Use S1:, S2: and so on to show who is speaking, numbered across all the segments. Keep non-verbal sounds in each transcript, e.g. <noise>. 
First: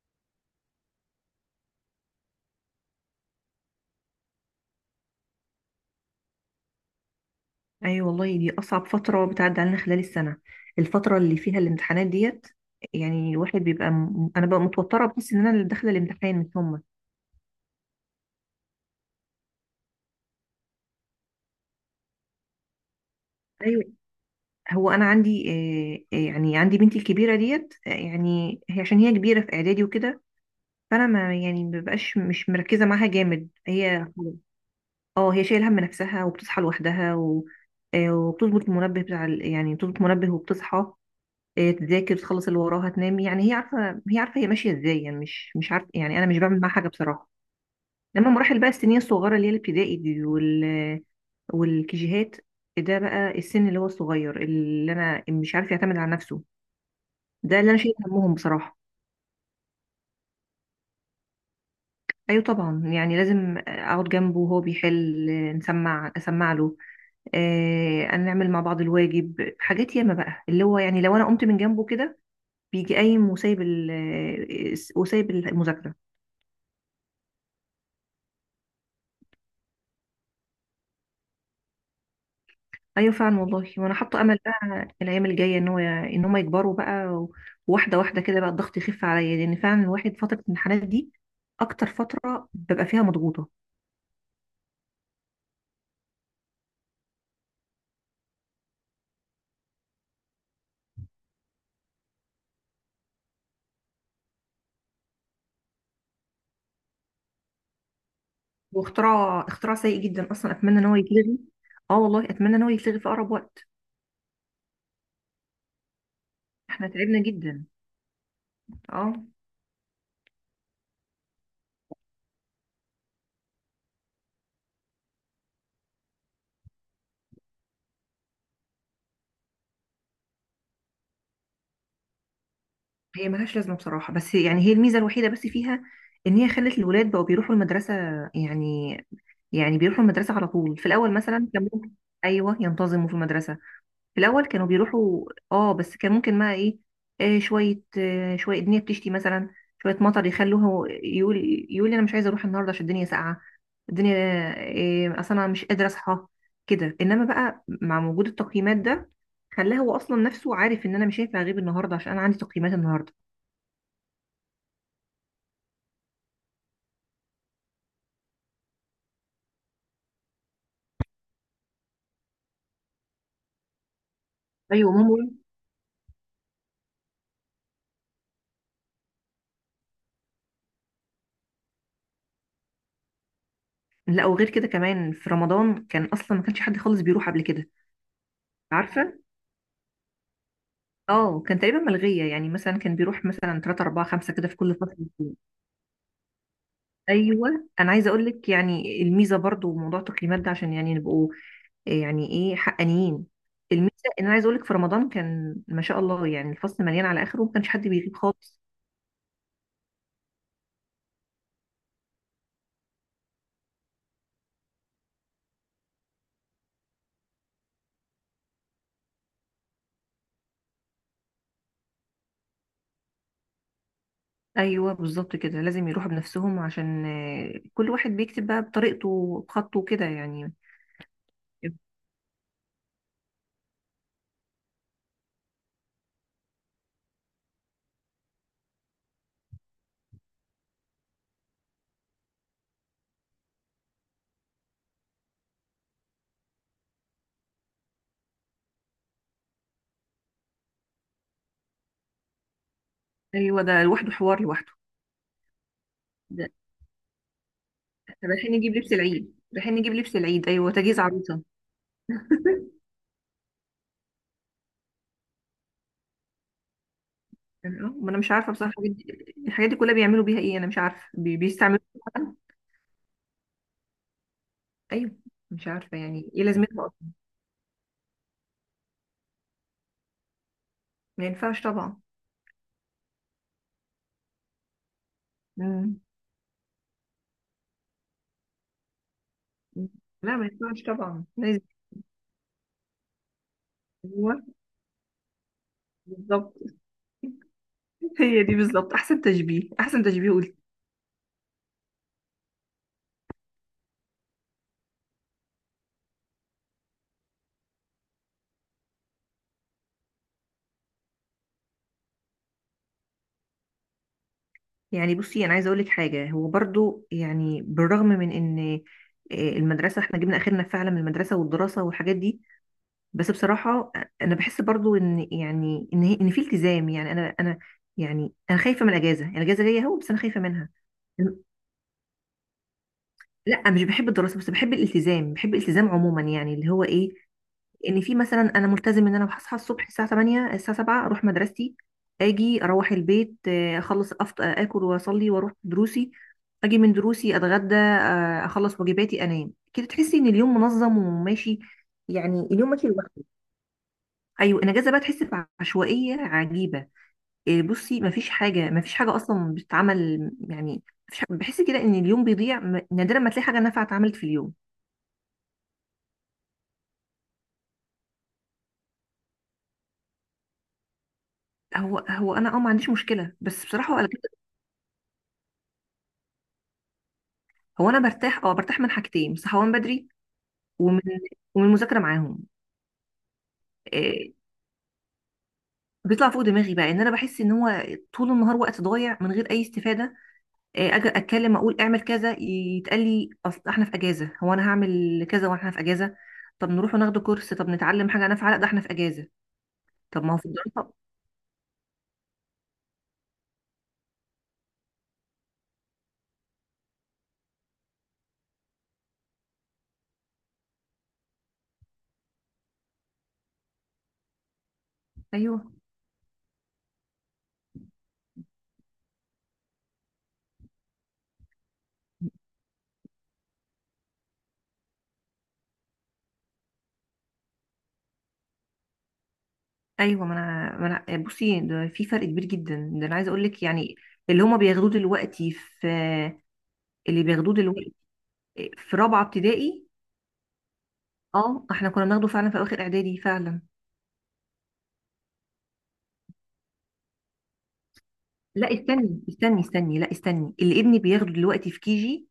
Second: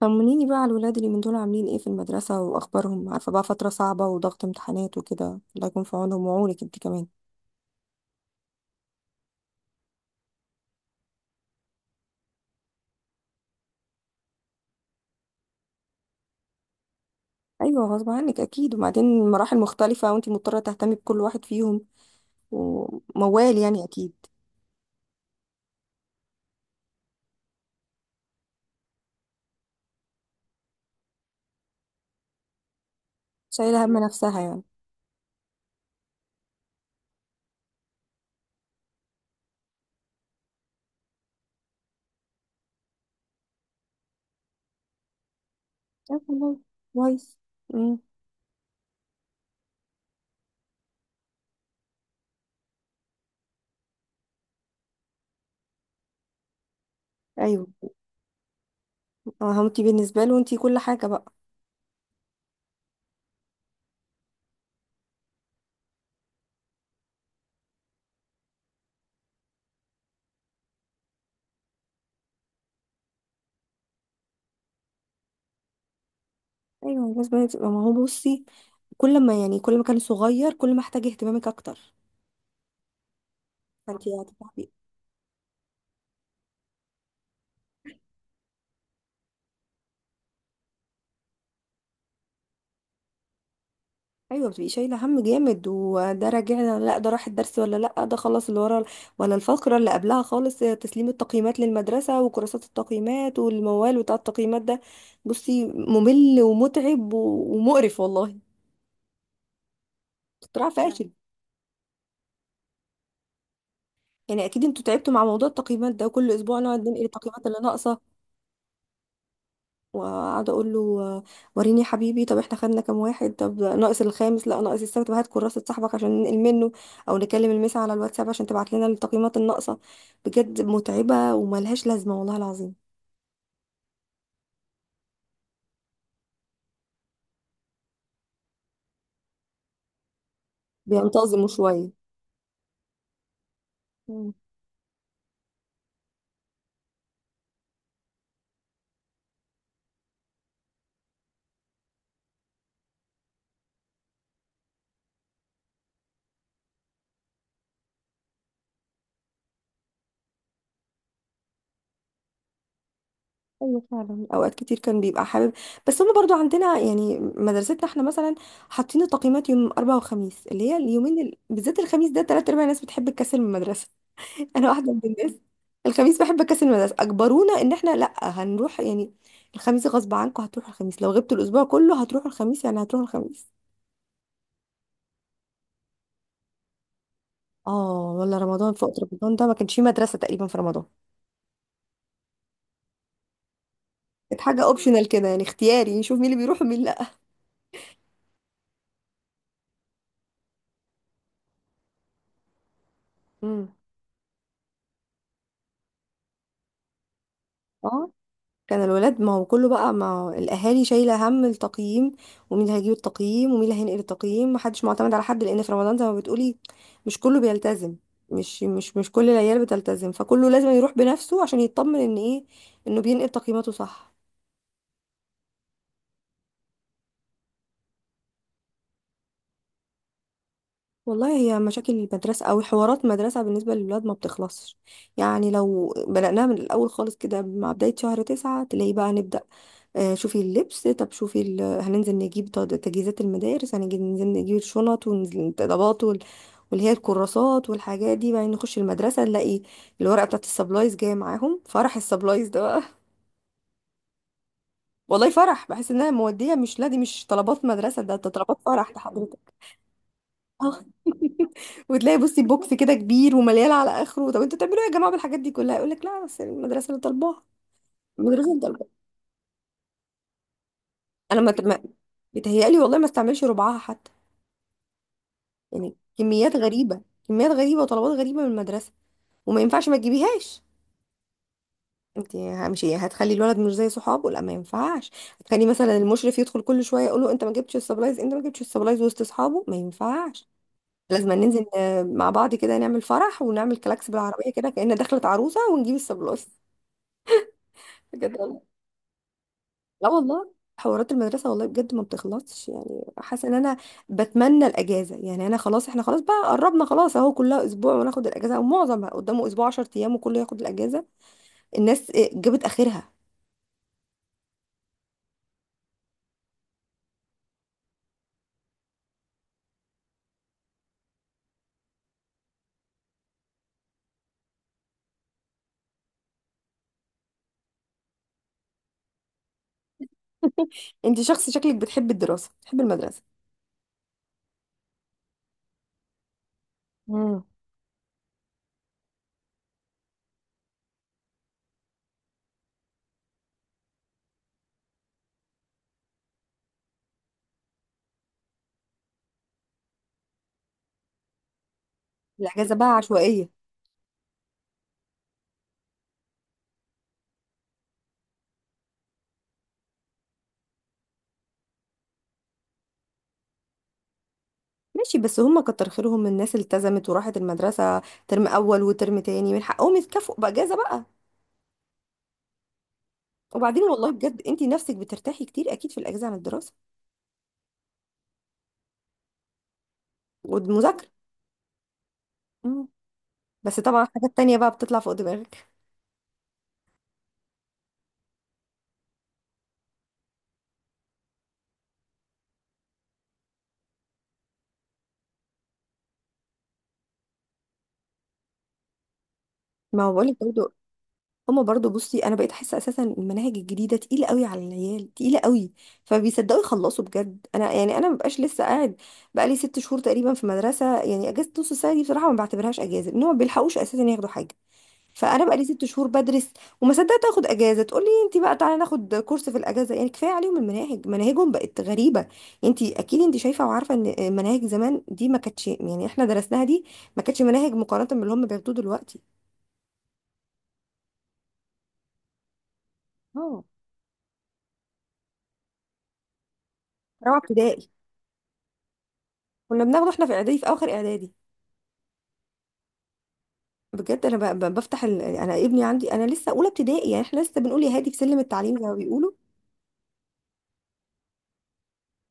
S1: طمنيني بقى على الولاد اللي من دول عاملين ايه في المدرسة واخبارهم. عارفة بقى، فترة صعبة وضغط امتحانات وكده، الله يكون في عونهم وعونك انت كمان.
S2: اي، والله دي اصعب فتره بتعدي علينا خلال السنه، الفتره اللي فيها الامتحانات ديت. يعني الواحد بيبقى انا ببقى متوتره، بحس ان انا اللي داخله الامتحان مش هم.
S1: ايوه غصب عنك اكيد، وبعدين مراحل مختلفة وانت مضطرة تهتمي بكل واحد فيهم، وموال يعني
S2: ايوه.
S1: اكيد.
S2: هو انا عندي، يعني عندي بنتي الكبيره ديت. يعني هي عشان هي كبيره في اعدادي وكده، فانا ما يعني ما ببقاش مش مركزه معاها جامد.
S1: شايلة هم
S2: هي
S1: نفسها يعني.
S2: اه هي شايله هم نفسها وبتصحى لوحدها وبتظبط المنبه يعني بتظبط منبه وبتصحى. إيه، تذاكر تخلص اللي وراها تنام، يعني هي عارفه هي عارفه، هي ماشيه ازاي، يعني مش عارفه. يعني
S1: طب
S2: انا مش
S1: والله
S2: بعمل معاها حاجه بصراحه.
S1: كويس. امم
S2: لما مراحل بقى السنين الصغيره اللي هي الابتدائي دي والكيجيهات، ده بقى السن اللي هو الصغير، اللي انا مش عارف يعتمد على نفسه، ده
S1: ايوه.
S2: اللي انا شايل همهم بصراحه.
S1: اه انت بالنسبة له انت كل حاجة بقى.
S2: ايوه طبعا، يعني لازم اقعد جنبه وهو بيحل، اسمع له. آه نعمل مع بعض الواجب حاجات ياما بقى، اللي هو يعني لو انا قمت من جنبه كده بيجي قايم وسايب وسايب المذاكره.
S1: ايوه بس ما هو بصي، كل ما كان صغير، كل ما احتاج اهتمامك اكتر.
S2: ايوه فعلا والله، وانا
S1: فانت
S2: حاطه امل
S1: هتتعبي.
S2: بقى الايام الجايه ان هو ان هم يكبروا بقى وواحده واحده كده بقى الضغط يخف عليا، لان فعلا الواحد فتره الامتحانات دي اكتر فتره ببقى فيها مضغوطه.
S1: ايوه بتبقي شايله هم جامد، وده راجعنا؟ لا ده راح الدرس؟ ولا لا ده خلص اللي ورا؟ ولا الفقره اللي قبلها خالص؟ تسليم التقييمات للمدرسه، وكراسات التقييمات، والموال بتاع التقييمات ده. بصي ممل ومتعب ومقرف والله.
S2: واختراع اختراع سيء جدا اصلا،
S1: اختراع نعم.
S2: اتمنى ان هو
S1: فاشل.
S2: يتلغي. اه والله، اتمنى ان هو يتلغي في اقرب وقت.
S1: يعني اكيد انتوا تعبتوا مع موضوع التقييمات ده، وكل اسبوع نقعد
S2: احنا
S1: ننقل
S2: تعبنا
S1: التقييمات اللي
S2: جدا.
S1: ناقصه،
S2: اه
S1: وقاعده اقول له آه، وريني يا حبيبي طب احنا خدنا كام واحد، طب ناقص الخامس لا ناقص السبت، طب هات كراسه صاحبك عشان ننقل منه، او نكلم المسا على الواتساب عشان تبعت لنا التقييمات الناقصه. بجد متعبه وملهاش لازمه والله العظيم.
S2: هي ملهاش لازمه بصراحه، بس يعني هي الميزه الوحيده بس فيها ان هي خلت الولاد بقوا بيروحوا المدرسه، يعني يعني بيروحوا المدرسه على طول. في الاول
S1: بينتظموا
S2: مثلا كان
S1: شويه.
S2: ممكن، ايوه ينتظموا في المدرسه. في
S1: مم.
S2: الاول كانوا بيروحوا، اه بس كان ممكن بقى ايه، شويه شويه الدنيا بتشتي مثلا، شويه مطر يخلوه يقول، يقول لي انا مش عايزه اروح النهارده عشان الدنيا ساقعه، الدنيا آه اصلا انا مش قادره اصحى كده. انما بقى مع وجود التقييمات ده، خلاه هو اصلا نفسه عارف ان انا مش هينفع اغيب النهارده عشان انا عندي تقييمات النهارده.
S1: ايوه فعلا، اوقات كتير كان بيبقى حابب، بس هما برضو عندنا يعني مدرستنا احنا مثلا حاطين التقييمات يوم اربعة وخميس، اللي هي اليومين بالذات الخميس ده تلات ارباع الناس بتحب تكسل من المدرسه. انا واحده
S2: ايوه
S1: من
S2: ماما.
S1: الناس، الخميس بحب اكسل المدرسه. اجبرونا ان احنا لا هنروح يعني، الخميس غصب عنكم هتروحوا، الخميس لو غبتوا الاسبوع كله هتروحوا الخميس، يعني هتروحوا الخميس.
S2: لا وغير كده كمان في رمضان كان اصلا ما كانش حد خالص بيروح قبل كده.
S1: اه والله رمضان، في وقت
S2: عارفه،
S1: رمضان ده ما كانش فيه مدرسه تقريبا في رمضان.
S2: اه كان تقريبا ملغيه، يعني مثلا كان بيروح مثلا 3 4 5
S1: كانت
S2: كده في
S1: حاجه
S2: كل
S1: اوبشنال كده
S2: فصل.
S1: يعني اختياري، نشوف مين اللي بيروح ومين لا.
S2: ايوه انا عايزه اقول لك يعني الميزه برضو موضوع التقييمات ده عشان يعني نبقوا يعني ايه، حقانيين.
S1: امم
S2: الميزه، ان انا عايزه اقول لك في رمضان كان ما شاء الله، يعني الفصل مليان على اخره وما كانش حد
S1: اه
S2: بيغيب خالص.
S1: كان الولاد، ما هو كله بقى ما هو الاهالي شايله هم التقييم، ومين اللي هيجيب التقييم ومين اللي هينقل التقييم، محدش معتمد على حد، لان في رمضان زي ما بتقولي مش كله بيلتزم. مش كل العيال بتلتزم، فكله لازم يروح بنفسه عشان يطمن ان ايه، انه بينقل تقييماته صح.
S2: ايوه بالظبط كده، لازم يروحوا بنفسهم عشان كل واحد بيكتب بقى بطريقته بخطه كده يعني.
S1: والله هي مشاكل المدرسة أو حوارات مدرسة بالنسبة للولاد ما بتخلصش. يعني لو بدأناها من الأول خالص كده، مع بداية شهر تسعة تلاقي بقى نبدأ آه، شوفي اللبس، طب شوفي هننزل نجيب تجهيزات المدارس، هننزل ننزل نجيب الشنط والطلبات واللي هي الكراسات والحاجات دي، بعدين نخش المدرسة نلاقي الورقة بتاعت السبلايز جاية معاهم. فرح السبلايز ده بقى.
S2: ايوه ده لوحده حوار لوحده.
S1: <laughs> والله فرح، بحس انها
S2: ده
S1: مودية، مش لا دي مش طلبات مدرسة، ده ده
S2: طب رايحين
S1: طلبات
S2: نجيب
S1: فرح
S2: لبس
S1: ده.
S2: العيد، رايحين نجيب لبس العيد، ايوه
S1: آه.
S2: تجهيز عروسه.
S1: <laughs> وتلاقي بصي بوكس كده كبير ومليان على اخره، طب انتوا بتعملوا ايه يا جماعه بالحاجات دي كلها؟ يقول لك لا بس المدرسه اللي طالباها،
S2: آه، ما انا مش
S1: المدرسه
S2: عارفه
S1: اللي
S2: بصراحه
S1: طالباها.
S2: الحاجات دي، الحاجات دي كلها بيعملوا بيها ايه. انا مش عارفه
S1: انا
S2: بيستعملوا.
S1: بيتهيألي والله ما استعملش ربعها حتى.
S2: ايوه مش
S1: يعني
S2: عارفه يعني ايه
S1: كميات
S2: لازمتها
S1: غريبه،
S2: اصلا.
S1: كميات غريبه وطلبات غريبه من المدرسه، وما ينفعش ما تجيبيهاش.
S2: ما ينفعش طبعا.
S1: انت مش هتخلي الولد مش زي صحابه، لا ما ينفعش. هتخلي مثلا
S2: مم.
S1: المشرف يدخل كل شويه يقول له انت ما جبتش السبلايز، انت ما جبتش السبلايز وسط اصحابه، ما
S2: لا ما
S1: ينفعش.
S2: ينفعش طبعا،
S1: لازم
S2: لازم.
S1: ننزل آه، مع بعض كده، نعمل فرح ونعمل كلاكس
S2: هو
S1: بالعربيه كده كأن دخلت عروسه ونجيب السبلايز.
S2: بالظبط. <laughs>
S1: بجد
S2: هي دي
S1: والله.
S2: بالظبط احسن تشبيه، احسن
S1: لا
S2: تشبيه
S1: والله
S2: قلت.
S1: حوارات المدرسة والله بجد ما بتخلصش. يعني حاسة ان انا بتمنى الاجازة، يعني انا خلاص، احنا خلاص بقى قربنا خلاص، اهو كلها اسبوع وناخد الاجازة، او معظم قدامه اسبوع 10 ايام وكله ياخد الاجازة. الناس إيه، جابت اخرها.
S2: يعني بصي انا عايزه اقول لك حاجه، هو برضو يعني بالرغم من ان المدرسه احنا جبنا اخرنا فعلا من المدرسه والدراسه والحاجات دي، بس بصراحه انا بحس برضو ان يعني ان هي ان في التزام، يعني انا يعني انا خايفه من الاجازه، يعني الاجازه جايه اهو بس انا خايفه منها.
S1: <laughs> انت شخص شكلك بتحب الدراسة بتحب المدرسة.
S2: لا مش بحب الدراسه، بس بحب الالتزام، عموما، يعني اللي هو ايه،
S1: مم.
S2: ان في مثلا انا ملتزم ان انا هصحى الصبح الساعه 8، الساعه 7 اروح مدرستي، اجي اروح البيت، اخلص اكل واصلي واروح دروسي، اجي من دروسي اتغدى، اخلص واجباتي انام. كده تحسي ان اليوم منظم وماشي، يعني اليوم
S1: الاجازة
S2: ماشي
S1: بقى
S2: لوحده.
S1: عشوائية.
S2: ايوه الاجازه بقى تحس بعشوائيه عجيبه. إيه، بصي مفيش حاجه مفيش حاجه اصلا بتتعمل يعني. بحس كده ان اليوم بيضيع، نادرا ما تلاقي حاجه نافعه اتعملت في اليوم.
S1: ماشي بس هم كتر خيرهم الناس اللي التزمت وراحت المدرسة ترم اول وترم تاني، من حقهم يتكافئوا باجازة بقى.
S2: هو انا اه ما عنديش مشكله، بس
S1: وبعدين
S2: بصراحه
S1: والله بجد انت نفسك بترتاحي كتير اكيد في الاجازة عن الدراسة
S2: هو انا برتاح، اه برتاح من حاجتين، من صحوان بدري، ومن
S1: والمذاكرة.
S2: ومن المذاكره معاهم.
S1: بس طبعا
S2: إيه
S1: حاجات تانية بقى بتطلع فوق دماغك.
S2: بيطلع فوق دماغي بقى ان انا بحس ان هو طول النهار وقت ضايع من غير اي استفاده. إيه اجي اتكلم اقول اعمل كذا، يتقال لي اصل احنا في اجازه، هو انا هعمل كذا واحنا في اجازه؟ طب نروح وناخد كورس، طب نتعلم حاجه نافعه، لا ده احنا في اجازه.
S1: ما هو
S2: طب ما
S1: بقولك
S2: هو في
S1: برضو.
S2: الدراسه.
S1: هما برضو بصي انا بقيت احس اساسا المناهج الجديده تقيله قوي على العيال، تقيله قوي، فبيصدقوا يخلصوا بجد. انا مبقاش لسه قاعد، بقالي 6 شهور تقريبا في مدرسه، يعني اجازه نص السنه دي بصراحه ما بعتبرهاش اجازه ان هما ما بيلحقوش اساسا ياخدوا حاجه. فانا
S2: ايوه،
S1: بقالي 6 شهور بدرس، وما صدقت اخد اجازه، تقولي انت بقى تعالي ناخد كورس في الاجازه؟ يعني كفايه عليهم المناهج، مناهجهم بقت غريبه. انت اكيد انت شايفه وعارفه ان مناهج زمان دي ما كانتش، يعني احنا درسناها دي ما كانتش مناهج مقارنه باللي هم بياخدوه دلوقتي.
S2: ايوه ما انا بصي ده في فرق كبير جدا، ده انا عايزه اقول لك
S1: اه.
S2: يعني اللي هما بياخدوه دلوقتي في، اللي
S1: رابعه
S2: بياخدوه
S1: ابتدائي
S2: دلوقتي في رابعه
S1: كنا
S2: ابتدائي.
S1: بناخده احنا في اعدادي، في اخر اعدادي.
S2: اه احنا كنا بناخده فعلا في اواخر اعدادي فعلا.
S1: بجد انا بفتح انا ابني عندي انا لسه اولى ابتدائي، يعني احنا لسه بنقول يا هادي في سلم
S2: لا
S1: التعليم زي ما
S2: استني
S1: بيقولوا.
S2: استني استني، لا استني اللي ابني بياخده دلوقتي في كيجي،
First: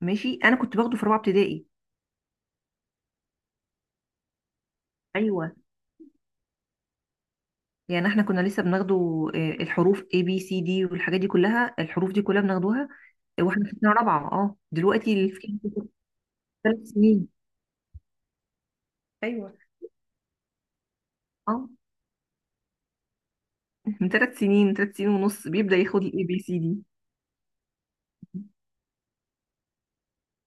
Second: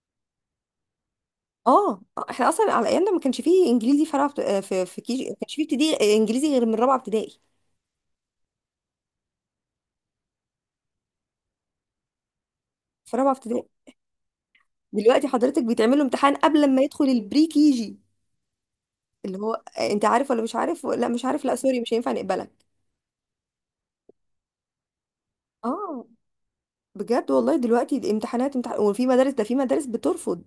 S2: ماشي. انا كنت باخده في رابعه ابتدائي.
S1: اه احنا اصلا على ايامنا ما كانش فيه انجليزي في في في كيجي، ما كانش
S2: ايوه
S1: فيه ابتدائي انجليزي غير من رابعه ابتدائي.
S2: يعني احنا كنا لسه بناخده، الحروف ABCD والحاجات دي كلها، الحروف دي كلها بناخدوها
S1: في رابعه
S2: واحنا
S1: ابتدائي
S2: في سنه رابعه. اه دلوقتي
S1: دلوقتي
S2: اللي في كيجي،
S1: حضرتك بيتعمل له امتحان قبل ما
S2: ثلاث
S1: يدخل
S2: سنين
S1: البري كيجي، اللي
S2: ايوه
S1: هو آه، انت عارف ولا مش عارف؟ لا مش عارف، لا
S2: اه،
S1: سوري مش هينفع نقبلك.
S2: من 3 سنين، 3 سنين ونص بيبدا ياخد
S1: اه
S2: ABCD.
S1: بجد والله دلوقتي الامتحانات امتحان، وفي مدارس ده في مدارس بترفض،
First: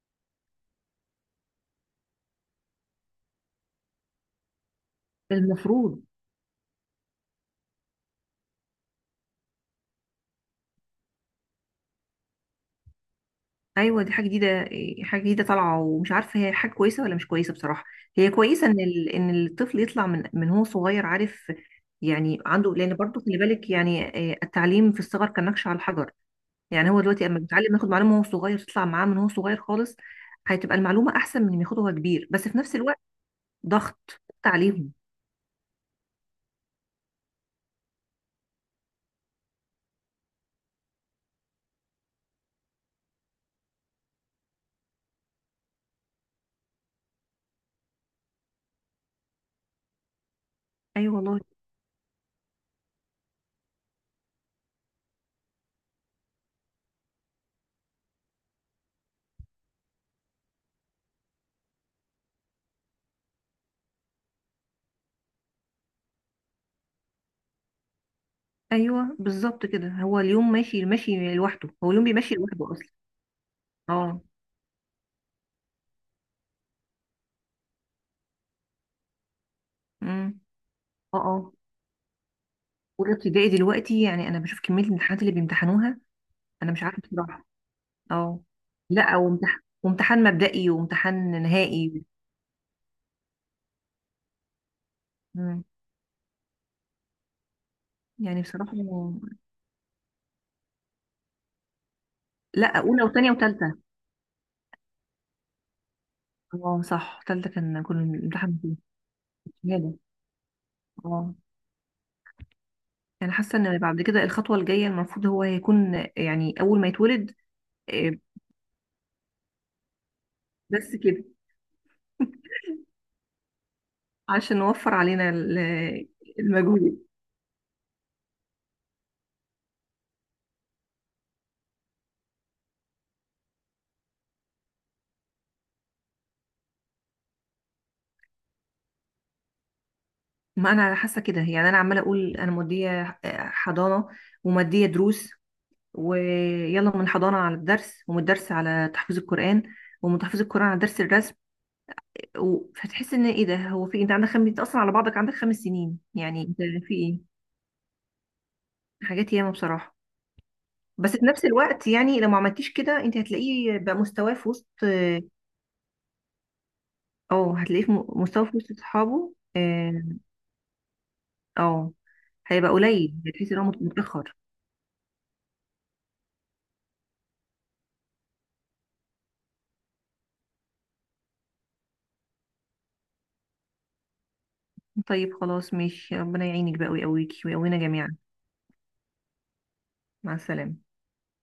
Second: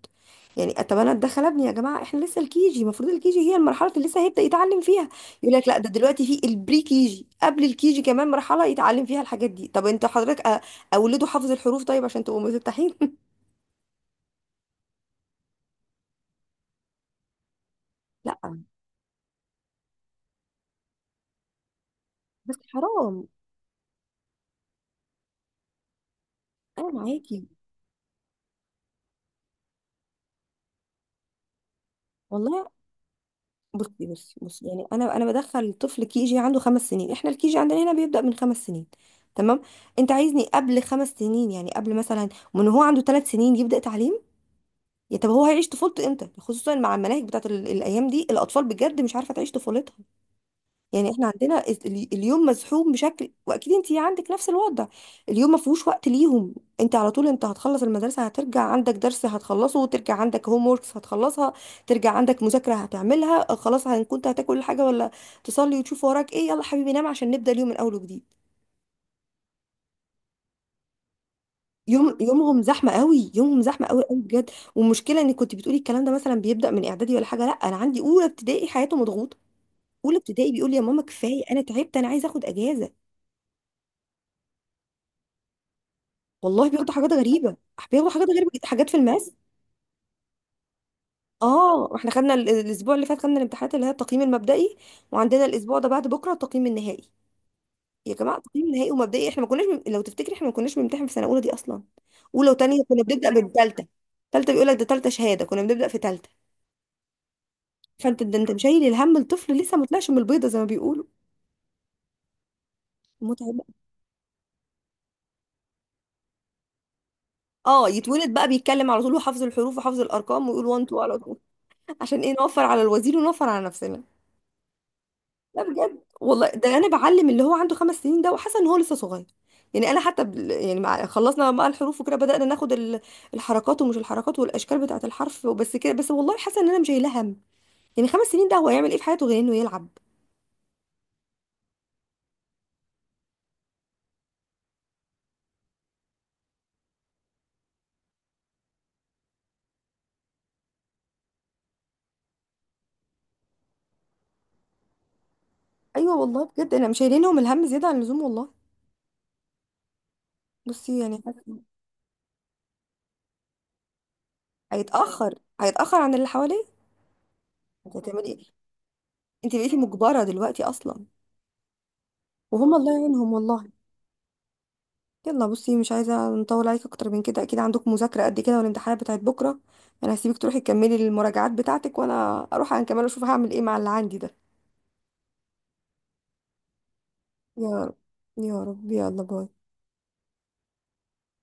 S1: يعني طب انا اتدخل ابني يا جماعه، احنا لسه الكيجي المفروض الكيجي هي المرحله اللي لسه هيبدا يتعلم فيها. يقول لك لا ده
S2: المفروض.
S1: دلوقتي في البري كيجي قبل الكيجي كمان مرحله يتعلم فيها الحاجات دي. طب انت حضرتك اوله حافظ الحروف، طيب عشان تبقوا مفتحين. <laughs>
S2: ايوه دي حاجه جديده، حاجه جديده طالعه ومش عارفه هي حاجه كويسه ولا مش كويسه بصراحه. هي
S1: لا
S2: كويسه ان ان الطفل يطلع من هو صغير، عارف يعني،
S1: بس
S2: عنده، لان برضه
S1: حرام.
S2: خلي بالك يعني، التعليم في الصغر كالنقش على الحجر.
S1: انا
S2: يعني هو دلوقتي اما
S1: معاكي
S2: بيتعلم ياخد معلومه وهو صغير، تطلع معاه من هو صغير خالص، هتبقى المعلومه احسن من ما ياخدها وهو كبير. بس في
S1: والله.
S2: نفس الوقت
S1: بصي
S2: ضغط
S1: بصي بصي، يعني
S2: تعليم.
S1: انا انا بدخل طفل كي جي عنده 5 سنين، احنا الكي جي عندنا هنا بيبدأ من 5 سنين، تمام؟ انت عايزني قبل 5 سنين، يعني قبل مثلا من هو عنده 3 سنين يبدأ تعليم؟ يا طب هو هيعيش طفولته امتى، خصوصا مع المناهج بتاعت الايام دي، الاطفال بجد مش عارفه تعيش طفولتها. يعني
S2: ايوه
S1: احنا
S2: والله.
S1: عندنا اليوم مزحوم بشكل، واكيد انت عندك نفس الوضع. اليوم ما فيهوش وقت ليهم. انت على طول، انت هتخلص المدرسه هترجع عندك درس هتخلصه، وترجع عندك هوم ووركس هتخلصها، ترجع عندك مذاكره هتعملها، آه، خلاص كنت هتاكل حاجه ولا تصلي وتشوف وراك ايه، يلا حبيبي نام عشان نبدا اليوم من اول وجديد.
S2: ايوه بالظبط كده، هو اليوم ماشي ماشي لوحده، هو اليوم
S1: يوم
S2: بيمشي
S1: يومهم
S2: لوحده اصلا.
S1: زحمه قوي، يومهم زحمه قوي قوي
S2: اه.
S1: بجد. والمشكله انك كنت بتقولي الكلام ده مثلا بيبدا من اعدادي ولا حاجه، لا انا عندي اولى ابتدائي حياته مضغوطه. اولى
S2: امم.
S1: ابتدائي بيقول لي يا ماما
S2: اه. اه.
S1: كفايه انا تعبت، انا عايز اخد اجازه.
S2: اولى ابتدائي دلوقتي، يعني انا بشوف كميه الامتحانات اللي بيمتحنوها.
S1: والله
S2: انا مش
S1: بياخدوا
S2: عارفه
S1: حاجات
S2: بصراحه.
S1: غريبة، بياخدوا حاجات
S2: اه.
S1: غريبة جدا، حاجات في
S2: لا
S1: الماس.
S2: وامتحان مبدئي وامتحان
S1: اه
S2: نهائي.
S1: احنا خدنا الاسبوع اللي فات خدنا الامتحانات اللي هي التقييم المبدئي، وعندنا
S2: مم.
S1: الاسبوع ده بعد بكرة التقييم النهائي. يا جماعة
S2: يعني
S1: التقييم
S2: بصراحه.
S1: النهائي ومبدئي، احنا ما كناش لو تفتكري احنا ما كناش بنمتحن في سنة اولى دي اصلا. اولى
S2: لا
S1: وتانية كنا
S2: اولى
S1: بنبدأ
S2: وثانيه وثالثه.
S1: بالتالتة، تالتة بيقول لك ده تالتة شهادة كنا بنبدأ في تالتة.
S2: اه صح، ثالثه كان كل
S1: فانت ده انت
S2: الامتحان فيه.
S1: مشايل الهم الطفل لسه ما
S2: شهاده.
S1: طلعش من البيضة زي ما بيقولوا.
S2: اه. انا حاسه
S1: متعب.
S2: ان بعد كده الخطوه الجايه المفروض هو هيكون يعني اول ما يتولد.
S1: اه
S2: آه،
S1: يتولد بقى بيتكلم على طول، وحافظ الحروف وحافظ الارقام ويقول 1
S2: بس
S1: 2 على
S2: كده.
S1: طول، عشان ايه؟
S2: <laughs>
S1: نوفر على الوزير ونوفر على نفسنا.
S2: عشان نوفر علينا
S1: لا بجد والله، ده انا
S2: المجهود.
S1: بعلم اللي هو عنده 5 سنين ده وحاسه ان هو لسه صغير. يعني انا حتى يعني مع خلصنا بقى الحروف وكده بدأنا ناخد الحركات، ومش الحركات والاشكال بتاعه الحرف، وبس كده بس والله حاسه ان انا مش شايله هم. يعني 5 سنين ده هو هيعمل ايه في حياته غير انه يلعب؟
S2: ما انا حاسه كده، يعني انا عماله اقول انا موديه حضانه، وماديه دروس، ويلا من الحضانة على الدرس، ومن الدرس على تحفيظ القرآن، ومن تحفيظ القرآن على درس الرسم، فتحس ان ايه ده. هو في إيه؟ انت اصلا على بعضك عندك 5 سنين
S1: ايوه
S2: يعني
S1: والله
S2: انت.
S1: بجد انا
S2: في
S1: مش
S2: ايه،
S1: شايلينهم الهم زياده عن اللزوم والله.
S2: حاجات ياما بصراحة.
S1: بصي
S2: بس
S1: يعني
S2: في نفس
S1: حاسة.
S2: الوقت يعني لو ما عملتيش كده انت هتلاقيه بقى مستواه في وسط اه،
S1: هيتاخر، هيتاخر عن اللي حواليه.
S2: هتلاقيه في
S1: انت هتعملي ايه،
S2: مستواه في وسط اصحابه،
S1: انت بقيتي
S2: اه،
S1: مجبره دلوقتي اصلا.
S2: آه، هيبقى
S1: وهم الله
S2: قليل
S1: يعينهم
S2: هتحسي ان
S1: والله.
S2: هو متأخر.
S1: يلا بصي مش عايزة نطول عليك أكتر من كده، أكيد عندك مذاكرة قد كده والامتحانات بتاعت بكرة، أنا هسيبك تروحي تكملي المراجعات بتاعتك، وأنا أروح أنا كمان أشوف هعمل إيه مع اللي عندي ده.
S2: طيب خلاص ماشي، ربنا يعينك بقى ويقويكي
S1: يا
S2: ويقوينا
S1: رب،
S2: جميعا.
S1: يا رب، يلا باي.
S2: مع السلامة.